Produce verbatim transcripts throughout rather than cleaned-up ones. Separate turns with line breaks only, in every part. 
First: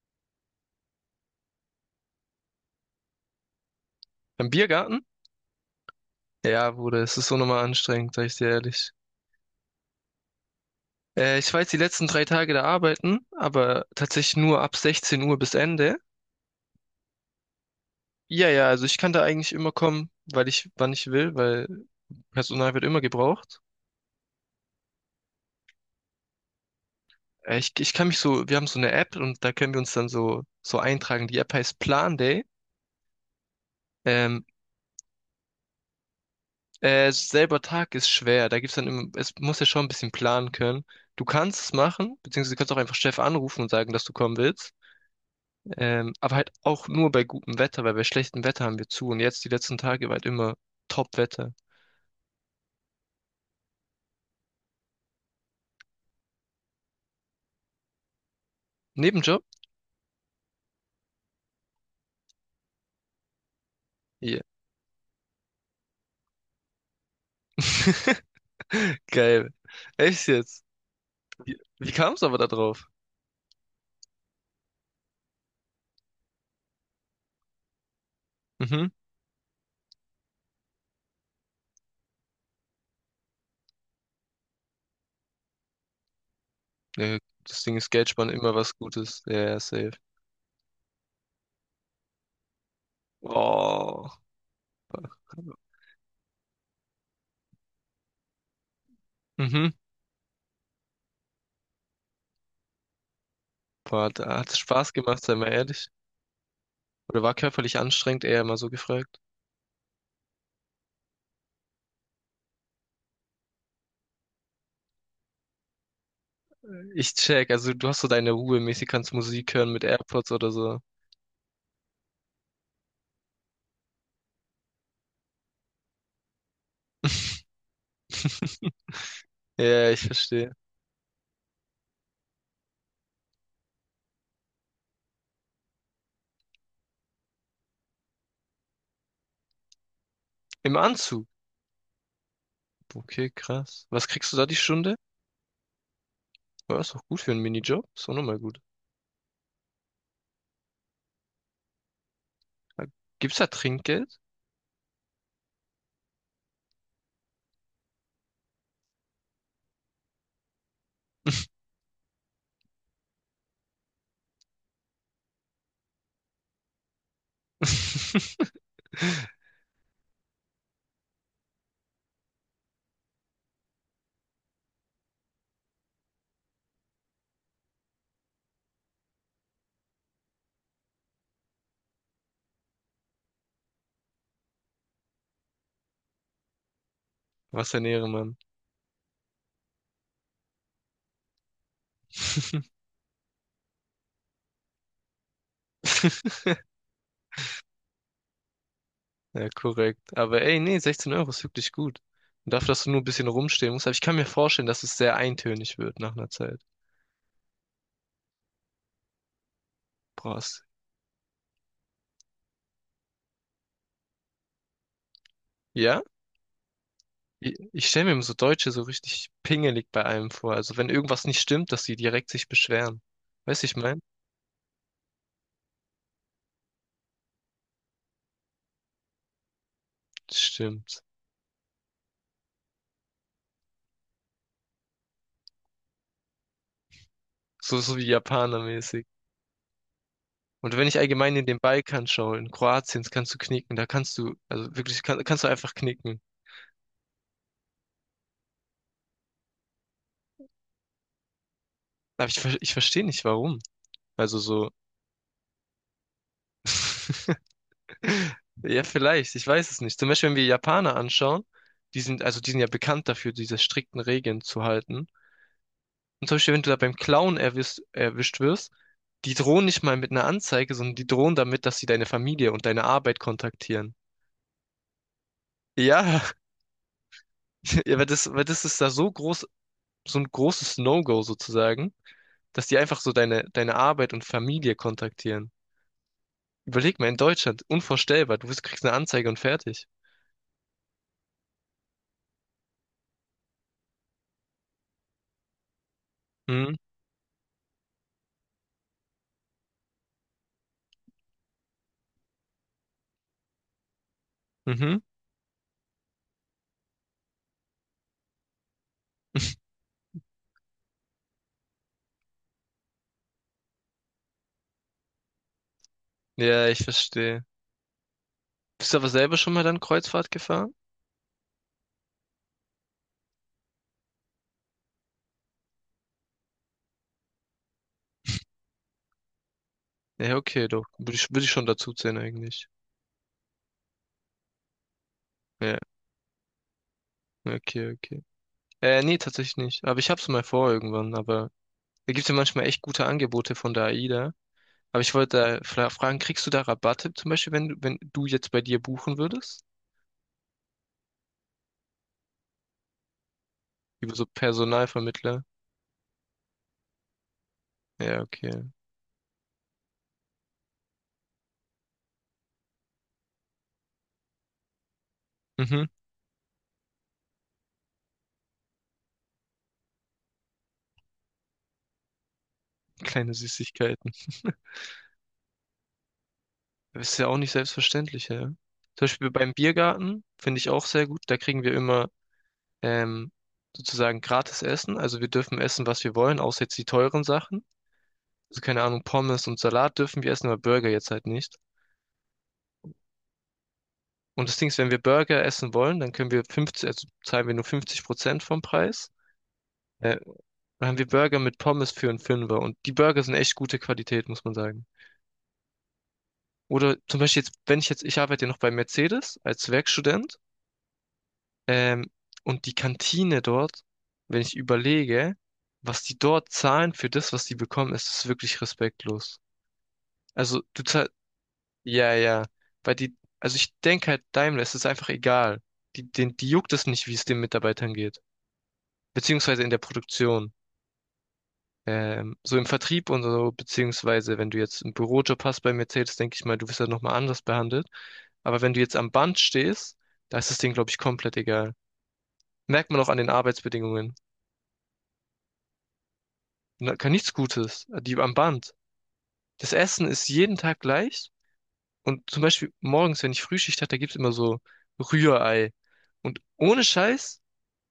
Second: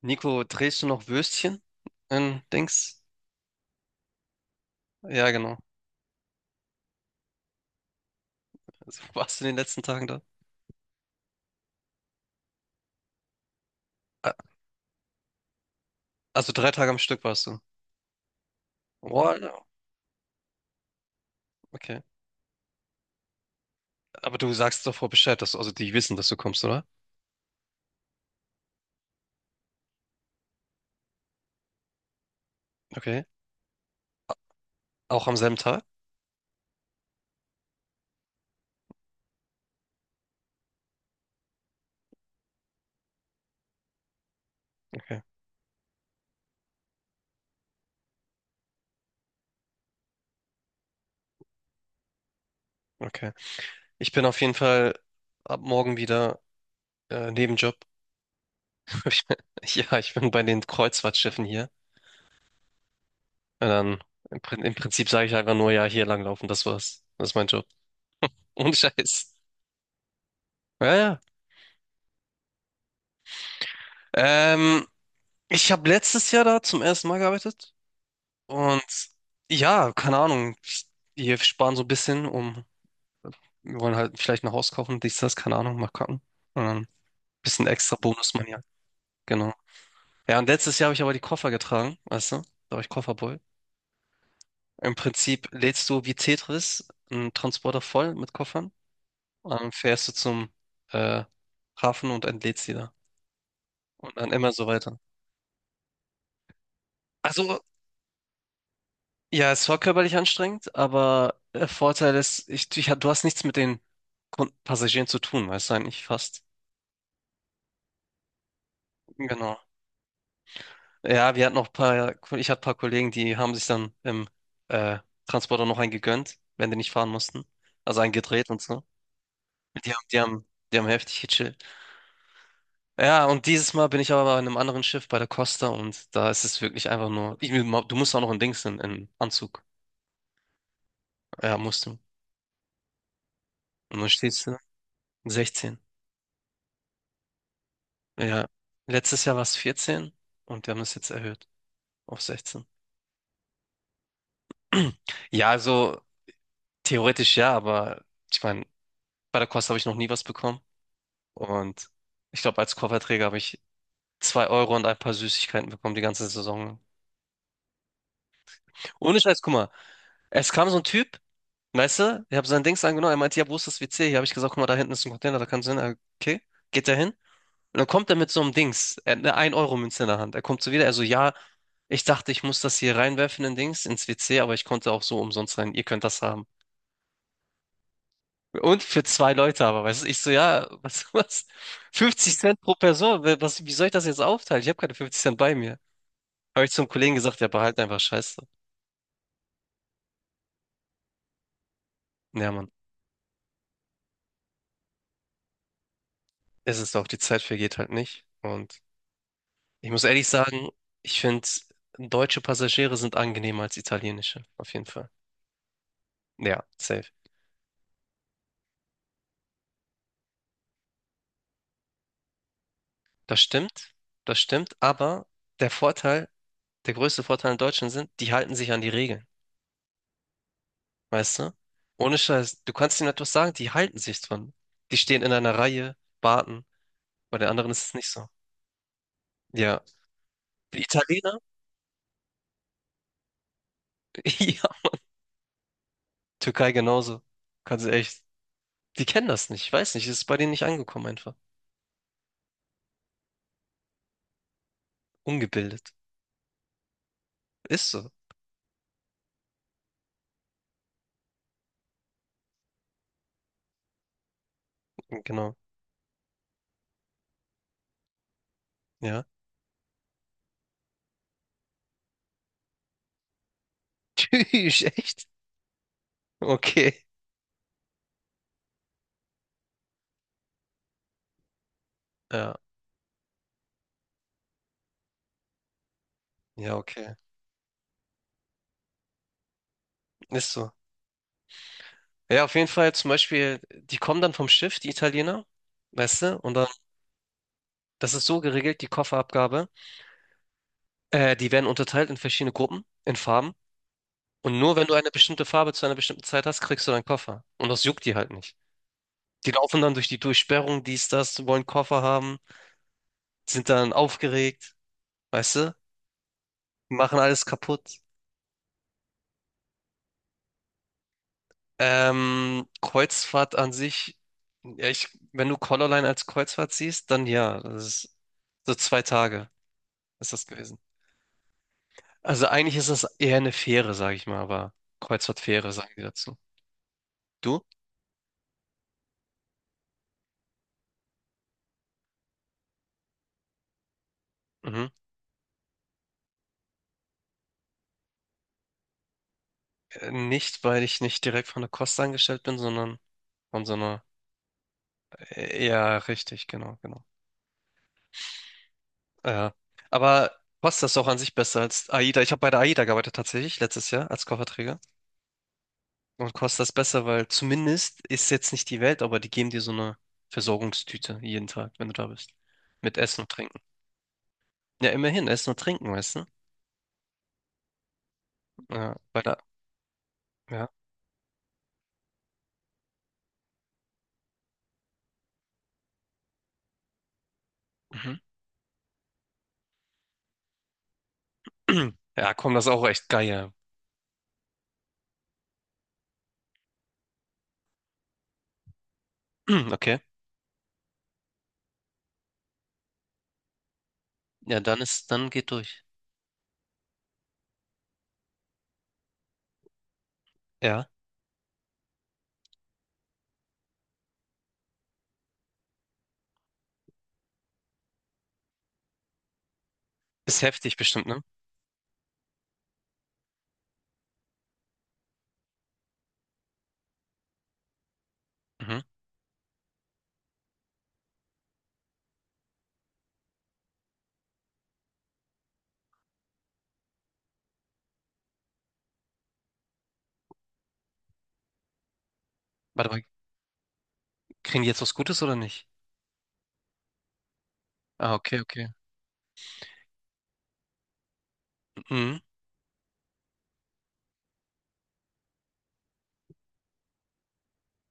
Nico, drehst du noch Würstchen in Dings?
Im Biergarten?
Ja, genau.
Ja, Bruder, es ist so nochmal anstrengend, sag ich dir ehrlich.
Also, warst du in den letzten Tagen da?
Äh, ich war jetzt die letzten drei Tage da arbeiten, aber
Ah.
tatsächlich nur ab 16 Uhr bis Ende.
Also drei Tage am Stück warst du.
Ja, ja, also ich kann da eigentlich
Wow,
immer kommen, weil ich, wann ich will, weil
okay.
Personal wird immer gebraucht.
Aber du sagst doch vorher Bescheid, dass du, also die wissen, dass du kommst, oder?
Äh, ich, ich kann mich so, wir haben so eine App und da können wir uns dann so, so eintragen. Die App heißt Plan Day.
Okay.
Ähm,
Auch am selben Tag?
äh, selber Tag ist schwer, da gibt's dann immer, es muss ja schon ein bisschen planen können. Du kannst es machen, beziehungsweise du kannst auch einfach Chef anrufen und sagen, dass du kommen willst.
Okay,
Ähm, aber halt auch nur bei gutem Wetter, weil bei schlechtem Wetter haben wir zu. Und jetzt die letzten Tage war halt immer Top-Wetter.
okay. Ich bin auf jeden Fall ab morgen wieder äh, Nebenjob. Ich bin-
Nebenjob?
Ja, ich bin bei den Kreuzfahrtschiffen hier. Und dann im,
Ja.
Prin- im Prinzip sage ich einfach nur, ja, hier langlaufen, das war's. Das ist mein Job. Ohne Scheiß.
Geil. Echt jetzt?
Ja, ja.
Wie, wie kam es aber da drauf?
Ähm, Ich habe letztes Jahr da zum ersten Mal gearbeitet und
Mhm.
ja, keine Ahnung, wir sparen so ein bisschen, um, wir wollen halt vielleicht ein Haus kaufen, dies, das, keine Ahnung, mal gucken. Und dann ein
Ja, das
bisschen
Ding ist,
extra
Geld sparen
Bonus man
immer
ja,
was Gutes. Ja,
genau.
ja, safe.
Ja, und letztes Jahr habe ich aber die Koffer getragen, weißt du, da war ich Kofferboy.
Oh.
Im Prinzip lädst du wie Tetris einen Transporter voll mit Koffern und dann
Mhm.
fährst du zum äh, Hafen und entlädst sie da.
Boah,
Und dann
da hat
immer
es
so
Spaß
weiter.
gemacht, sei mal ehrlich. Oder war
Also,
körperlich anstrengend, eher immer so gefragt.
ja, es war körperlich anstrengend, aber der Vorteil ist, ich, ich, du hast nichts mit den Kun- Passagieren zu tun, weißt du eigentlich fast.
Ich check, also du hast so deine Ruhe mäßig, kannst Musik
Genau.
hören mit AirPods oder so.
Ja, wir hatten noch ein paar, ich hatte ein paar Kollegen, die haben sich dann im äh, Transporter noch einen gegönnt, wenn die nicht fahren mussten. Also einen gedreht und so.
Ja,
Die
ich
haben, die haben,
verstehe.
die haben heftig gechillt. Ja, und dieses Mal bin ich aber in einem anderen Schiff bei der Costa und da ist es wirklich einfach nur, ich, du musst auch noch in Dings in, in Anzug.
Im Anzug.
Ja, musst du.
Okay, krass.
Und dann
Was kriegst du da
stehst du
die
da.
Stunde?
sechzehn.
Ja, ist doch gut für einen Minijob. Ist auch nochmal
Ja,
gut.
letztes Jahr war es vierzehn und wir haben es jetzt erhöht auf sechzehn.
Ah, gibt's da Trinkgeld?
Ja, also theoretisch ja, aber ich meine, bei der Kost habe ich noch nie was bekommen. Und ich glaube, als Kofferträger habe ich zwei Euro und ein paar Süßigkeiten bekommen die ganze Saison. lang. Ohne Scheiß, guck mal, es kam so ein Typ, weißt du, ich habe sein Dings angenommen, er meinte, ja, wo ist das WC? Hier habe ich gesagt, guck mal, da hinten ist ein Container, da kannst du hin. Er, Okay, geht er hin? Und dann kommt er mit so einem Dings, er hat eine ein Euro Münze in der Hand. Er kommt so wieder, er so, ja, ich dachte, ich muss das hier reinwerfen in Dings, ins WC, aber ich konnte auch so umsonst rein, ihr könnt das haben.
Was ein Ehrenmann.
Und für zwei Leute aber, weißt du, ich so, ja, was, was, fünfzig Cent pro Person, wer- was, wie soll ich das jetzt aufteilen? Ich habe keine fünfzig Cent bei mir. Habe ich zum Kollegen gesagt, ja, behalt einfach. Scheiße.
Ja, korrekt. Aber ey, nee, sechzehn Euro ist wirklich gut.
Ja,
Und dafür,
Mann,
dass du nur ein bisschen rumstehen musst. Aber ich kann mir vorstellen, dass es sehr eintönig wird nach einer Zeit.
es ist auch, die Zeit vergeht halt nicht. Und ich muss ehrlich
Boah,
sagen, ich finde, deutsche Passagiere sind angenehmer als italienische, auf jeden Fall.
ja?
Ja, safe.
Ich, ich stelle mir immer so Deutsche so richtig pingelig bei allem vor. Also wenn irgendwas nicht stimmt, dass sie direkt sich beschweren.
Das
Weißt du, ich
stimmt,
mein?
das stimmt, aber der Vorteil, der größte Vorteil in Deutschland sind, die halten sich an die Regeln,
Stimmt.
weißt du? Ohne Scheiß, du kannst ihnen etwas sagen, die halten sich dran. Die stehen in einer Reihe, warten, bei den anderen
So,
ist es
so wie
nicht so.
Japaner.
Ja,
Und
die
wenn ich allgemein
Italiener,
in den Balkan schaue, in Kroatien, das kannst du knicken, da kannst du,
ja,
also wirklich, kann, kannst du einfach knicken.
Türkei genauso, kannst du echt, die kennen das nicht, ich weiß nicht, es ist bei denen nicht angekommen einfach.
Aber ich, ver- ich verstehe nicht, warum. Also so,
Ungebildet, ist so,
ja, vielleicht, ich weiß es nicht. Zum Beispiel, wenn wir Japaner anschauen, die sind, also die sind ja bekannt dafür, diese strikten Regeln zu halten.
genau,
Und zum Beispiel, wenn du da beim Klauen erwischt, erwischt wirst,
ja.
die drohen nicht mal mit einer Anzeige, sondern die drohen damit, dass sie deine Familie und deine Arbeit kontaktieren.
Tschüss, echt?
Ja,
Okay,
ja, weil das, weil das ist da so groß, so ein großes No-Go sozusagen,
ja,
dass die einfach so deine, deine Arbeit und Familie kontaktieren.
ja,
Überleg mal,
okay,
in Deutschland, unvorstellbar. Du bist, kriegst eine Anzeige und fertig.
ist so. Ja, auf jeden Fall zum Beispiel, die kommen dann vom Schiff, die Italiener, weißt du, und dann,
Hm?
das ist so geregelt, die Kofferabgabe, äh, die werden unterteilt in verschiedene Gruppen, in Farben, und nur wenn du
Mhm.
eine bestimmte Farbe zu einer bestimmten Zeit hast, kriegst du deinen Koffer. Und das juckt die halt nicht. Die laufen dann durch die Durchsperrung, dies, das, wollen Koffer haben, sind dann aufgeregt, weißt du,
Ja, ich
machen alles
verstehe.
kaputt.
Bist du aber selber schon mal dann Kreuzfahrt gefahren?
Ähm, Kreuzfahrt an sich, ja, ich, wenn du Colorline als Kreuzfahrt siehst, dann ja, das ist so zwei Tage ist
Ja,
das
okay,
gewesen.
doch. Würde ich, würde ich schon dazu zählen
Also
eigentlich.
eigentlich ist das eher eine Fähre, sage ich mal, aber Kreuzfahrtfähre
Ja,
sagen die dazu. Du?
okay, okay. Äh, nee, tatsächlich nicht. Aber ich hab's mal vor irgendwann, aber da gibt's ja manchmal echt gute Angebote von der AIDA.
Mhm.
Aber ich wollte da fra- fragen, kriegst du da Rabatte zum Beispiel, wenn, du- wenn du jetzt bei dir buchen würdest?
Äh, Nicht, weil ich nicht direkt von der Kost angestellt bin, sondern von so einer.
Über so Personalvermittler?
äh, Ja, richtig, genau, genau.
Ja, okay.
Ja. Aber Costa ist auch an sich besser als AIDA. Ich habe bei der AIDA gearbeitet tatsächlich letztes Jahr als Kofferträger.
Mhm.
Und Costa ist besser, weil zumindest ist jetzt nicht die Welt, aber die geben dir so eine Versorgungstüte jeden Tag, wenn du da bist. Mit Essen und
Kleine
Trinken.
Süßigkeiten.
Ja, immerhin, Essen und Trinken, weißt du?
Das ist ja auch nicht selbstverständlich, ja. Zum
Ja, bei
Beispiel
der,
beim Biergarten finde
ja.
ich auch sehr gut. Da kriegen wir immer ähm, sozusagen gratis Essen. Also wir dürfen essen, was wir wollen, außer jetzt die teuren Sachen.
Mhm.
Also keine Ahnung, Pommes und Salat dürfen wir essen, aber Burger jetzt halt nicht.
Ja, komm, das ist auch echt geil.
Und das Ding ist, wenn wir Burger essen wollen, dann können wir fünfzig, also zahlen wir nur fünfzig Prozent vom Preis.
ja. Okay.
Äh, dann haben wir Burger mit Pommes für einen Fünfer. Und die Burger sind echt gute Qualität, muss man
Ja, dann
sagen.
ist, dann geht durch.
Oder zum Beispiel jetzt, wenn ich jetzt, ich arbeite ja noch bei Mercedes als Werkstudent.
Ja.
Ähm, und die Kantine dort, wenn ich überlege, was die dort zahlen für das, was die bekommen, ist es wirklich respektlos.
Ist
Also
heftig
du
bestimmt,
zahlst,
ne?
ja, ja, weil die, also ich denke halt, Daimler, es ist einfach egal. Die, den, die juckt es nicht, wie es den Mitarbeitern geht.
Mhm.
Beziehungsweise in der Produktion. Ähm, so im Vertrieb und so, beziehungsweise wenn du jetzt einen Bürojob hast bei Mercedes, denke ich mal, du wirst halt nochmal anders behandelt. Aber wenn du jetzt am Band stehst, da ist das Ding, glaube ich, komplett egal. Merkt
Warte
man
mal,
auch an den Arbeitsbedingungen.
kriegen die jetzt was Gutes oder nicht?
Na, kann nichts Gutes, äh,
Ah,
die am
okay, okay.
Band. Das Essen ist jeden Tag gleich.
Mhm.
Und zum Beispiel morgens, wenn ich Frühschicht hatte, da gibt's immer so Rührei. Und ohne Scheiß,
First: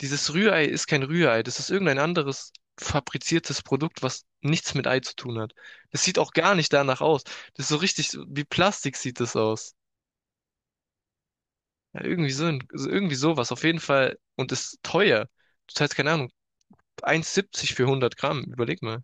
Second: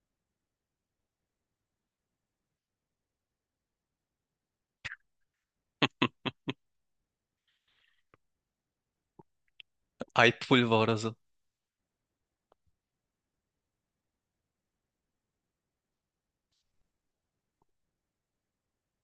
dieses Rührei ist kein Rührei. Das ist irgendein anderes fabriziertes Produkt, was nichts mit Ei zu tun hat. Das sieht auch gar nicht danach aus. Das ist so richtig, so- wie Plastik sieht das aus.
Eipulver oder so.
Ja, irgendwie so, ein- so- irgendwie sowas, auf jeden Fall. Und ist teuer. Du zahlst, keine Ahnung, ein Euro siebzig für hundert Gramm. Überleg mal.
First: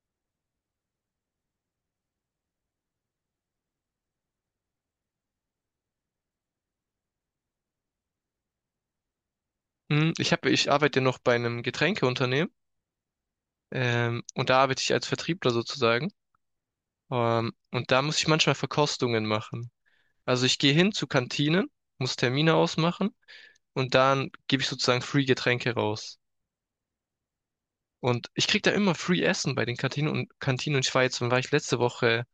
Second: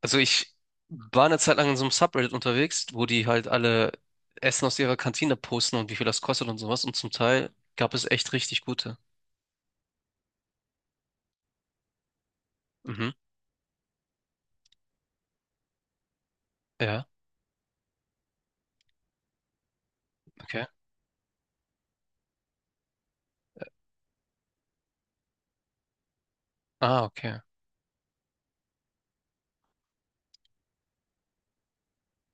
Also ich war eine Zeit lang in so einem Subreddit unterwegs, wo die halt alle Essen aus ihrer Kantine posten und wie viel das kostet und sowas. Und zum Teil gab es echt richtig gute.
Hm, Ich hab, ich arbeite ja noch bei einem Getränkeunternehmen.
Mhm.
Ähm, und da arbeite ich als Vertriebler sozusagen.
Ja,
Ähm, und da muss ich manchmal Verkostungen machen. Also ich
okay.
gehe hin zu Kantinen, muss Termine ausmachen und dann gebe ich sozusagen Free Getränke raus.
Ah, okay.
Und ich krieg da immer Free Essen bei den Kantinen und Kantinen und ich war jetzt, wann war ich letzte Woche,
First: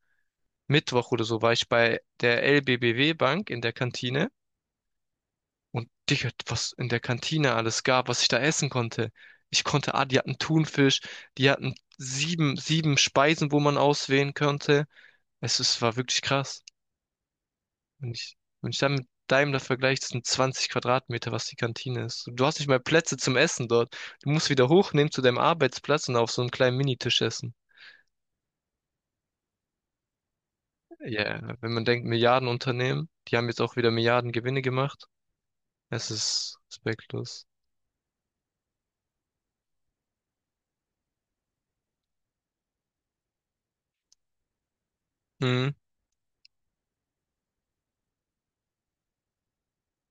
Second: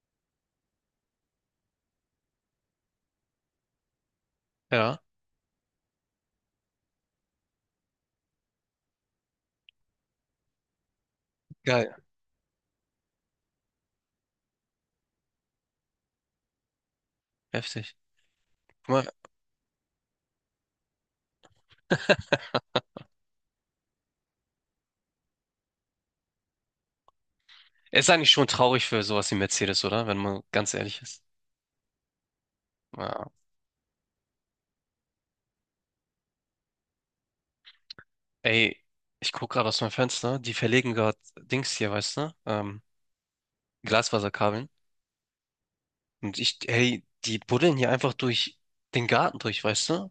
Mittwoch oder so, war ich bei der L B B W Bank in der Kantine
Ja.
und Digga, was in der Kantine alles gab, was ich da essen konnte. Ich konnte, ah, die hatten Thunfisch, die hatten
Geil.
sieben, sieben Speisen, wo man auswählen konnte. Es ist, war wirklich krass.
Heftig.
Und ich, und ich
Guck
dann mit
mal,
deinem da vergleiche, das sind zwanzig Quadratmeter, was die Kantine ist. Du hast nicht mal Plätze zum Essen dort. Du musst wieder hochnehmen zu deinem Arbeitsplatz und auf so einem kleinen Minitisch essen.
ist eigentlich schon traurig für sowas wie Mercedes, oder? Wenn man ganz ehrlich ist.
Ja, wenn man denkt, Milliardenunternehmen, die
Ja.
haben jetzt auch wieder Milliarden Gewinne gemacht. Es ist respektlos.
Ey, ich guck gerade aus meinem Fenster, die verlegen gerade Dings hier, weißt du? Ähm, Glasfaserkabeln.
Mhm.
Und ich, hey, die buddeln hier einfach durch den Garten durch, weißt du?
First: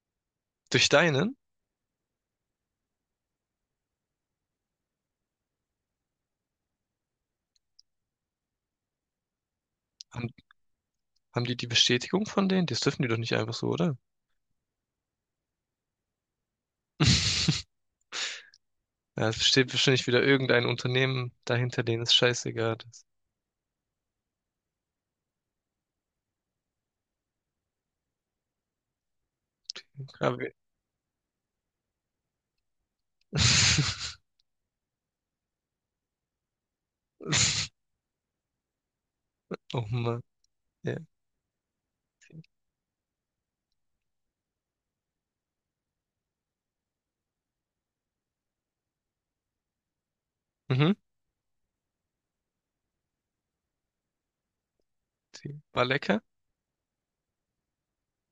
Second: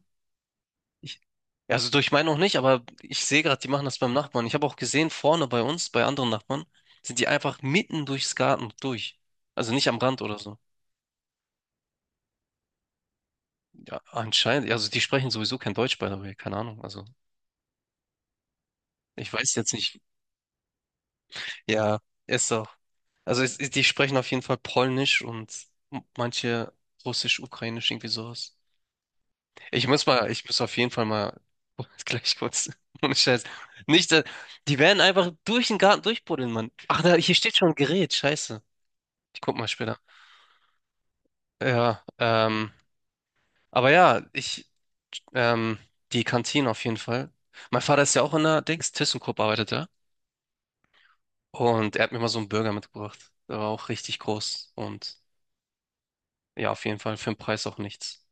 Durch
Ich,
deinen?
also durch meinen auch nicht, aber ich sehe gerade, die machen das beim Nachbarn. Ich habe auch gesehen, vorne bei uns, bei anderen Nachbarn, sind die einfach mitten durchs Garten durch. Also nicht am Rand
Haben,
oder so.
haben die die Bestätigung von denen? Das dürfen die doch nicht einfach so, oder?
Ja, anscheinend, also die sprechen sowieso kein Deutsch, by the way, keine Ahnung. Also
Ja,
ich
es
weiß
steht
jetzt nicht.
wahrscheinlich wieder irgendein Unternehmen dahinter,
Ja,
denen es
ist so.
scheißegal ist.
Also es, die sprechen auf jeden Fall Polnisch und manche Russisch, Ukrainisch, irgendwie sowas. Ich muss mal,
Aber
ich
wir-
muss auf jeden Fall mal gleich kurz. Ohne Scheiß. Nicht, dass- die werden einfach durch den Garten durchbuddeln, Mann. Ach, da, hier steht schon ein Gerät, scheiße. Ich guck mal
Oh
später.
Mann. Ja.
Ja, ähm, aber ja, ich, ähm, die Kantine auf jeden Fall. Mein Vater ist ja auch in der Dings, ThyssenKrupp arbeitet er.
Mhm.
Und er hat mir mal so einen Burger mitgebracht. Der war auch richtig groß. Und
Die war lecker.
ja, auf jeden Fall für den Preis auch nichts.